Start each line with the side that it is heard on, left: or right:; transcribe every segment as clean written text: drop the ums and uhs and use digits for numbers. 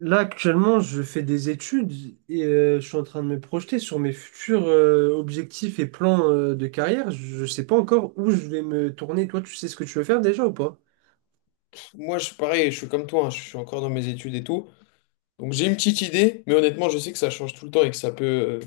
right: Là, actuellement, je fais des études et je suis en train de me projeter sur mes futurs objectifs et plans de carrière. Je ne sais pas encore où je vais me tourner. Toi, tu sais ce que tu veux faire déjà ou pas?
left: Moi, je suis pareil, je suis comme toi, hein, je suis encore dans mes études et tout. Donc j'ai une petite idée, mais honnêtement, je sais que ça change tout le temps et que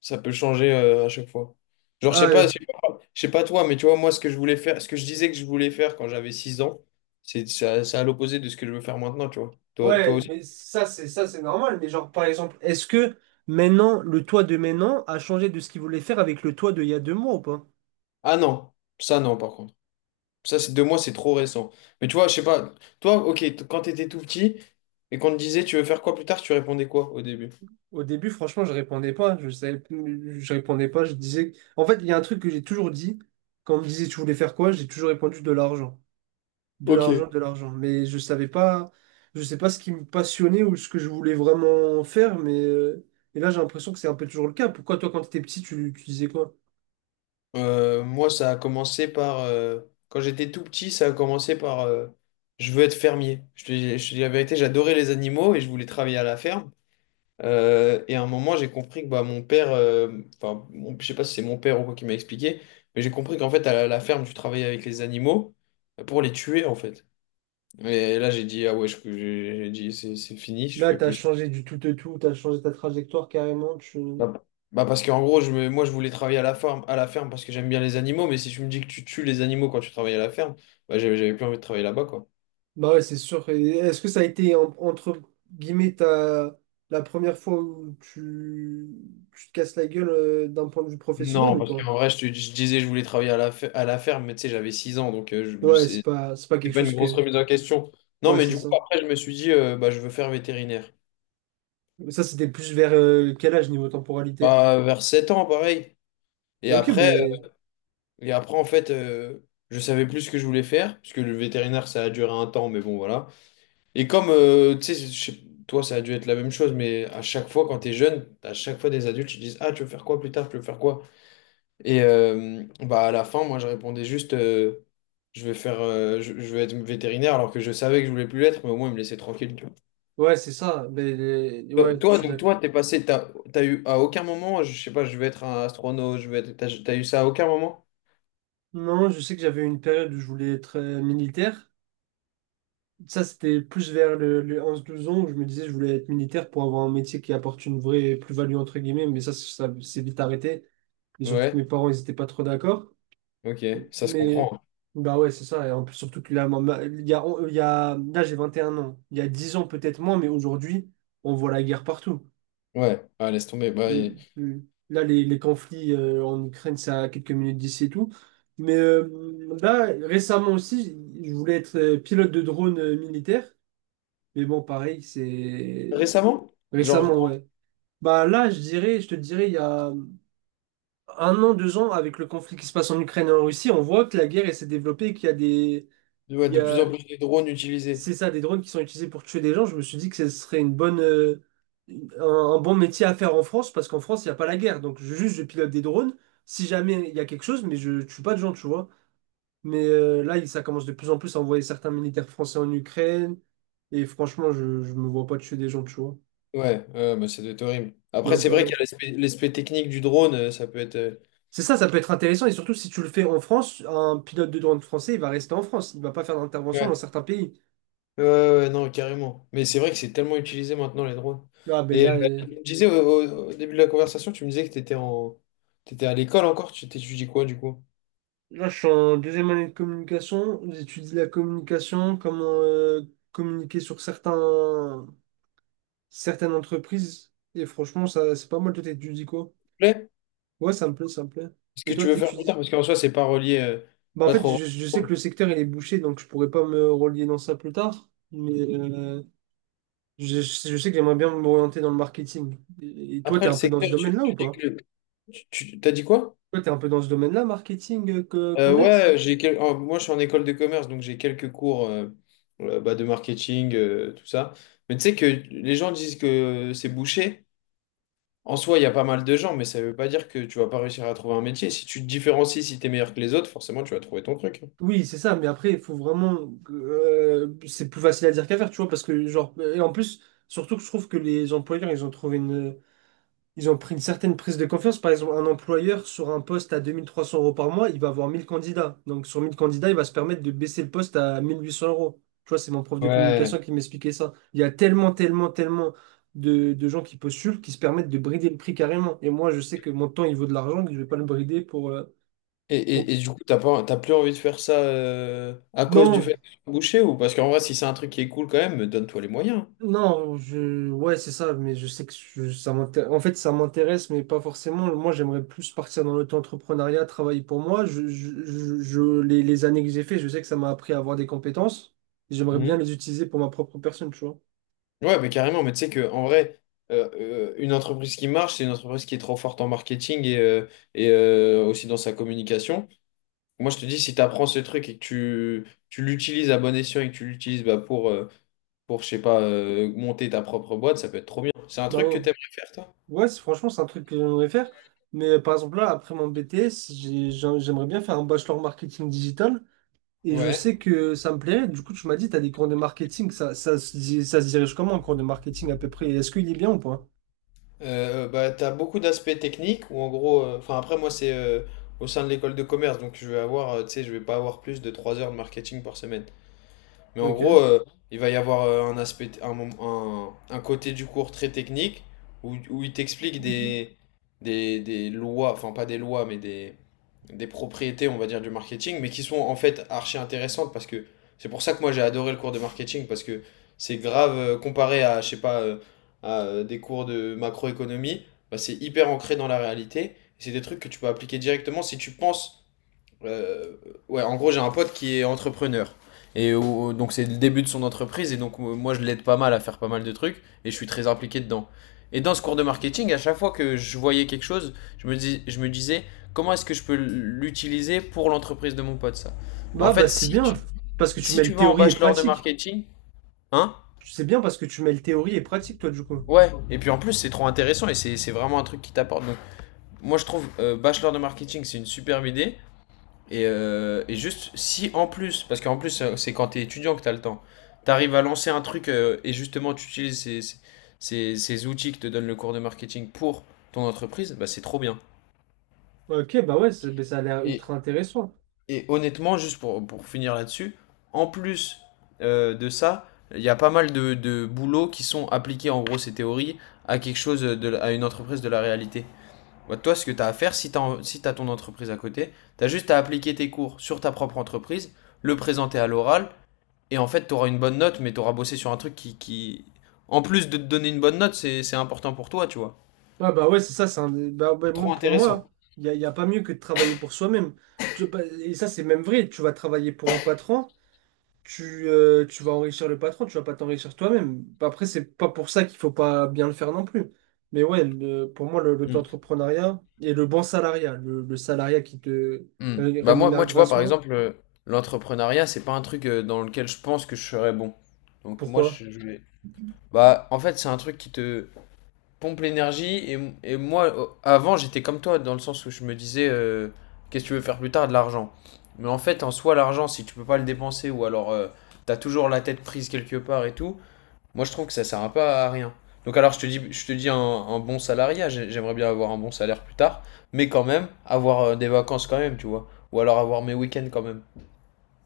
left: ça peut changer à chaque fois. Genre, je sais pas, je
right: Ah,
left: sais pas, je sais pas toi, mais tu vois, moi, ce que je voulais faire, ce que je disais que je voulais faire quand j'avais 6 ans, c'est à l'opposé de ce que je veux faire maintenant, tu vois. Toi, toi
right: ouais,
left: aussi.
right: mais ça, c'est normal. Mais genre, par exemple, est-ce que maintenant, le toi de maintenant a changé de ce qu'il voulait faire avec le toi de il y a 2 mois ou pas?
left: Ah non, ça non, par contre. Ça, c'est deux mois, c'est trop récent. Mais tu vois, je sais pas, toi, ok, quand t'étais tout petit et qu'on te disait tu veux faire quoi plus tard, tu répondais quoi au début?
right: Au début, franchement, je répondais pas. Je savais, je répondais pas. Je disais. En fait, il y a un truc que j'ai toujours dit. Quand on me disait, tu voulais faire quoi? J'ai toujours répondu de l'argent. De
left: Ok.
right: l'argent, de l'argent. Mais je savais pas, je sais pas ce qui me passionnait ou ce que je voulais vraiment faire, mais et là j'ai l'impression que c'est un peu toujours le cas. Pourquoi toi quand t'étais petit, tu disais quoi?
left: Moi, ça a commencé par... quand j'étais tout petit, ça a commencé par... je veux être fermier. Je te dis je te dis la vérité, j'adorais les animaux et je voulais travailler à la ferme. Et à un moment, j'ai compris que mon père... Enfin, je sais pas si c'est mon père ou quoi qui m'a expliqué, mais j'ai compris qu'en fait, à la ferme, tu travaillais avec les animaux pour les tuer, en fait. Et là, j'ai dit, ah ouais, j'ai dit, c'est fini, je
right: Là,
left: fais
right: t'as
left: plus.
right: changé du tout de tout, t'as changé ta trajectoire carrément. Tu...
left: Bah, bah parce qu'en gros, moi, je voulais travailler à la ferme parce que j'aime bien les animaux, mais si tu me dis que tu tues les animaux quand tu travailles à la ferme, bah, j'avais plus envie de travailler là-bas, quoi.
right: Bah ouais, c'est sûr. Et est-ce que ça a été entre guillemets ta la première fois où tu te casses la gueule d'un point de vue professionnel
left: Non,
right: ou
left: parce
right: pas?
left: qu'en vrai, je disais que je voulais travailler à à la ferme, mais tu sais, j'avais 6 ans, donc
right: Ouais, c'est pas c'est pas
left: c'est
right: quelque
left: pas une
right: chose
left: grosse
right: que.
left: remise en question. Non,
right: Ouais,
left: mais
right: c'est
left: du coup,
right: ça.
left: après, je me suis dit, bah, je veux faire vétérinaire.
right: Ça, c'était plus vers quel âge niveau temporalité?
left: Bah, vers 7 ans, pareil. Et
right: Ok,
left: après, euh,
right: mais.
left: et après en fait, je savais plus ce que je voulais faire, parce que le vétérinaire, ça a duré un temps, mais bon, voilà. Et comme, tu sais, toi, ça a dû être la même chose, mais à chaque fois, quand tu es jeune, à chaque fois, des adultes, ils disent, ah, tu veux faire quoi plus tard? Tu veux faire quoi? Et bah, à la fin, moi, je répondais juste, je vais faire, je vais être vétérinaire, alors que je savais que je voulais plus l'être, mais au moins, ils me laissaient tranquille, tu vois.
right: Ouais, c'est ça. Mais,
left: Toi,
right: ouais, je
left: toi,
right: suis
left: donc,
right: d'accord.
left: toi, t'as eu à aucun moment, je sais pas, je vais être un astronaute, je vais être, t'as eu ça à aucun moment?
right: Non, je sais que j'avais une période où je voulais être militaire. Ça, c'était plus vers les 11-12 ans où je me disais je voulais être militaire pour avoir un métier qui apporte une vraie plus-value, entre guillemets. Mais ça c'est vite arrêté. Et surtout que
left: Ouais,
right: mes parents, ils étaient pas trop d'accord.
left: ok, ça se
right: Mais,
left: comprend.
right: bah ouais, c'est ça. Et en plus, surtout que là, il y a, on- il y a, là, j'ai 21 ans. Il y a 10 ans, peut-être moins, mais aujourd'hui, on voit la guerre partout.
left: Hein. Ouais, ah, laisse tomber. Bah,
right: Mm,
left: et-
right: mm. Là, les conflits en Ukraine, c'est à quelques minutes d'ici et tout. Mais là, récemment aussi, je voulais être pilote de drone militaire. Mais bon, pareil, c'est
left: Récemment?
right: récemment,
left: Genre,
right: ouais. Bah là, je dirais, je te dirais, il y a 1 an, 2 ans, avec le conflit qui se passe en Ukraine et en Russie, on voit que la guerre, elle s'est développée, qu'
left: ouais,
right: il y
left: de plus
right: a
left: en plus de drones utilisés.
right: c'est ça, des drones qui sont utilisés pour tuer des gens, je me suis dit que ce serait une bonne, un bon métier à faire en France, parce qu'en France, il n'y a pas la guerre. Donc, juste, je pilote des drones, si jamais il y a quelque chose, mais je tue pas de gens, tu vois. Mais là, ça commence de plus en plus à envoyer certains militaires français en Ukraine, et franchement, je me vois pas tuer des gens, tu vois.
left: Ouais, ouais, ouais, bah, ça doit être horrible. Après,
right: Même
left: c'est vrai
right: pas.
left: qu'il y a l'aspect technique du drone, ça peut être.
right: C'est ça, ça peut être intéressant, et surtout si tu le fais en France, un pilote de drone français, il va rester en France, il va pas faire d'intervention dans
left: Ouais.
right: certains pays.
left: Ouais, ouais, non, carrément. Mais c'est vrai que c'est tellement utilisé maintenant, les drones.
right: Ah, ben
left: Et
right: là.
left: tu me disais au début de la conversation, tu me disais que tu étais en... t'étais à l'école encore, tu t'étudies quoi du coup?
right: Là, je suis en deuxième année de communication. J'étudie la communication, comment communiquer sur certaines entreprises. Et franchement, ça, c'est pas mal. Toi, t'étudies quoi?
left: S'il te plaît.
right: Ouais, ça me plaît, ça me plaît.
left: Ce
right: Et
left: que
right: toi,
left: tu veux faire plus tard,
right: t'étudies?
left: parce qu'en soi, c'est pas relié,
right: Bah, en
left: pas
right: fait,
left: trop.
right: je sais que le secteur, il est bouché, donc je pourrais pas me relier dans ça plus tard. Mais je sais que j'aimerais bien m'orienter dans le marketing. Et toi,
left: Après,
right: t'es
left: le
right: un peu dans
left: secteur,
right: ce domaine-là
left: tu
right: ou
left: dis
right: pas?
left: que. T'as dit quoi?
right: Toi, t'es un peu dans ce domaine-là, marketing, commerce?
left: Ouais, moi je suis en école de commerce, donc j'ai quelques cours bah, de marketing, tout ça. Mais tu sais que les gens disent que c'est bouché. En soi, il y a pas mal de gens, mais ça veut pas dire que tu vas pas réussir à trouver un métier. Si tu te différencies, si tu es meilleur que les autres, forcément tu vas trouver ton truc.
right: Oui, c'est ça, mais après, il faut vraiment. Que, c'est plus facile à dire qu'à faire, tu vois, parce que, genre. Et en plus, surtout que je trouve que les employeurs, ils ont trouvé une. Ils ont pris une certaine prise de confiance. Par exemple, un employeur sur un poste à 2 300 euros par mois, il va avoir 1 000 candidats. Donc, sur 1 000 candidats, il va se permettre de baisser le poste à 1 800 euros. Tu vois, c'est mon prof de communication
left: Ouais.
right: qui m'expliquait ça. Il y a tellement, tellement, tellement de gens qui postulent qui se permettent de brider le prix carrément. Et moi, je sais que mon temps, il vaut de l'argent, que je vais pas le brider pour.
left: Et, et,
right: Pour...
left: et du coup, t'as pas, t'as plus envie de faire ça à cause du
right: Non,
left: fait que tu es bouché ou parce qu'en vrai, si c'est un truc qui est cool quand même, donne-toi les moyens.
right: non, ouais, c'est ça, mais je sais que ça m'intéresse. En fait, ça m'intéresse, mais pas forcément. Moi, j'aimerais plus partir dans l'auto-entrepreneuriat, travailler pour moi. Les années que j'ai fait, je sais que ça m'a appris à avoir des compétences. J'aimerais bien les utiliser pour ma propre personne, tu vois.
left: Ouais, mais carrément, mais tu sais que en vrai, une entreprise qui marche, c'est une entreprise qui est trop forte en marketing et aussi dans sa communication. Moi, je te dis, si tu apprends ce truc et tu l'utilises à bon escient et que tu l'utilises bah, pour, je sais pas, monter ta propre boîte, ça peut être trop bien. C'est un
right: Bah
left: truc que
right: ouais,
left: tu aimerais faire, toi?
right: ouais, franchement, c'est un truc que j'aimerais faire. Mais par exemple, là, après mon BTS, j'aimerais bien faire un bachelor marketing digital. Et je
left: Ouais.
right: sais que ça me plairait. Du coup, tu m'as dit, tu as des cours de marketing. Ça se dirige comment, un cours de marketing à peu près? Est-ce qu'il est bien ou pas?
left: Bah, tu as beaucoup d'aspects techniques où, en gros, enfin, après, moi, c'est au sein de l'école de commerce, donc je vais avoir, tu sais, je vais pas avoir plus de 3 heures de marketing par semaine. Mais en gros,
right: Ok.
left: il va y avoir un aspect, un côté du cours très technique où, où il t'explique des lois, enfin pas des lois, mais des propriétés, on va dire, du marketing, mais qui sont en fait archi intéressantes parce que c'est pour ça que moi j'ai adoré le cours de marketing parce que c'est grave comparé à, je sais pas, à des cours de macroéconomie, bah, c'est hyper ancré dans la réalité. C'est des trucs que tu peux appliquer directement si tu penses euh, ouais, en gros, j'ai un pote qui est entrepreneur. Donc, c'est le début de son entreprise. Et donc, moi, je l'aide pas mal à faire pas mal de trucs. Et je suis très impliqué dedans. Et dans ce cours de marketing, à chaque fois que je voyais quelque chose, je me disais, comment est-ce que je peux l'utiliser pour l'entreprise de mon pote, ça?
right: Bah,
left: En
right: bah,
left: fait,
right: c'est
left: si
right: bien.
left: tu,
right: Parce que tu
left: si tu
right: mêles
left: vas en
right: théorie et
left: bachelor de
right: pratique.
left: marketing, hein?
right: C'est bien parce que tu mêles théorie et pratique, toi, du coup.
left: Ouais. Et puis en plus, c'est trop intéressant et c'est vraiment un truc qui t'apporte. Donc, moi, je trouve bachelor de marketing, c'est une superbe idée. Et juste, si en plus, parce qu'en plus, c'est quand t'es étudiant que t'as le temps, t'arrives à lancer un truc et justement tu utilises ces outils que te donne le cours de marketing pour ton entreprise, bah c'est trop bien.
right: Ok, bah ouais, bah, ça a l'air
left: Et,
right: ultra intéressant.
left: et honnêtement, juste pour finir là-dessus, en plus de ça, il y a pas mal de boulots qui sont appliqués en gros ces théories à quelque chose, à une entreprise de la réalité. Bah, toi, ce que t'as à faire, si t'as ton entreprise à côté, t'as juste à appliquer tes cours sur ta propre entreprise, le présenter à l'oral. Et en fait, tu auras une bonne note, mais tu auras bossé sur un truc en plus de te donner une bonne note, c'est important pour toi, tu vois.
right: Ah, bah ouais, c'est ça. Bah, ouais,
left: Trop
right: moi, pour moi,
left: intéressant.
right: y a pas mieux que de travailler pour soi-même. Et ça, c'est même vrai. Tu vas travailler pour un patron. Tu vas enrichir le patron, tu vas pas t'enrichir toi-même. Après, c'est pas pour ça qu'il faut pas bien le faire non plus. Mais ouais, pour moi,
left: Mm.
right: l'auto-entrepreneuriat et le bon salariat, le salariat qui te
left: Mm. Bah moi,
right: rémunère
left: moi, tu vois, par
right: grassement,
left: exemple, l'entrepreneuriat, c'est pas un truc dans lequel je pense que je serais bon. Donc moi,
right: pourquoi?
left: je vais... Bah, en fait, c'est un truc qui te pompe l'énergie. Et moi, avant, j'étais comme toi, dans le sens où je me disais, qu'est-ce que tu veux faire plus tard de l'argent? Mais en fait, en soi, l'argent, si tu peux pas le dépenser, ou alors tu t'as toujours la tête prise quelque part et tout, moi, je trouve que ça sert un peu à rien. Donc alors, je te dis un bon salariat, j'aimerais bien avoir un bon salaire plus tard, mais quand même, avoir des vacances quand même, tu vois. Ou alors avoir mes week-ends quand même.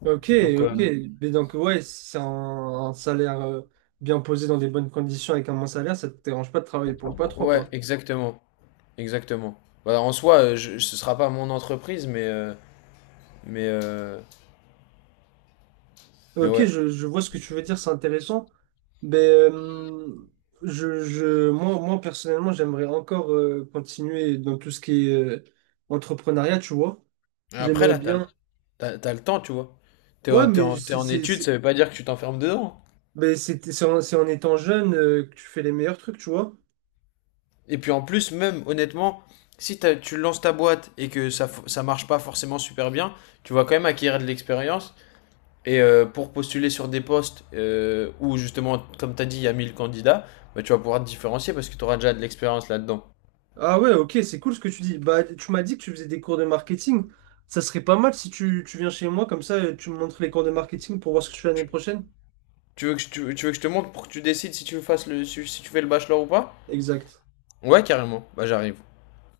right: Ok,
left: Donc,
right: ok. Mais donc, ouais, si c'est un salaire bien posé dans des bonnes conditions avec un bon salaire, ça te dérange pas de travailler pour le patron,
left: ouais,
right: quoi.
left: exactement. Exactement. Bah, en soi, ce sera pas mon entreprise, mais, euh, mais
right: Ok,
left: ouais.
right: je vois ce que tu veux dire, c'est intéressant. Mais moi, moi, personnellement, j'aimerais encore continuer dans tout ce qui est entrepreneuriat, tu vois.
left: Après,
right: J'aimerais
left: là,
right: bien.
left: t'as le temps, tu vois.
right: Ouais, mais
left: T'es en études, ça veut pas dire que tu t'enfermes dedans.
right: c'est en étant jeune que tu fais les meilleurs trucs, tu vois.
left: Et puis en plus, même honnêtement, si tu lances ta boîte et que ça marche pas forcément super bien, tu vas quand même acquérir de l'expérience. Et pour postuler sur des postes où justement, comme t'as dit, il y a 1000 candidats, bah, tu vas pouvoir te différencier parce que tu auras déjà de l'expérience là-dedans.
right: Ah ouais, ok, c'est cool ce que tu dis. Bah, tu m'as dit que tu faisais des cours de marketing. Ça serait pas mal si tu viens chez moi, comme ça, tu me montres les cours de marketing pour voir ce que tu fais l'année prochaine.
left: Tu veux que je te montre pour que tu décides si, si tu fais le bachelor ou pas.
right: Exact.
left: Ouais, carrément. Bah j'arrive.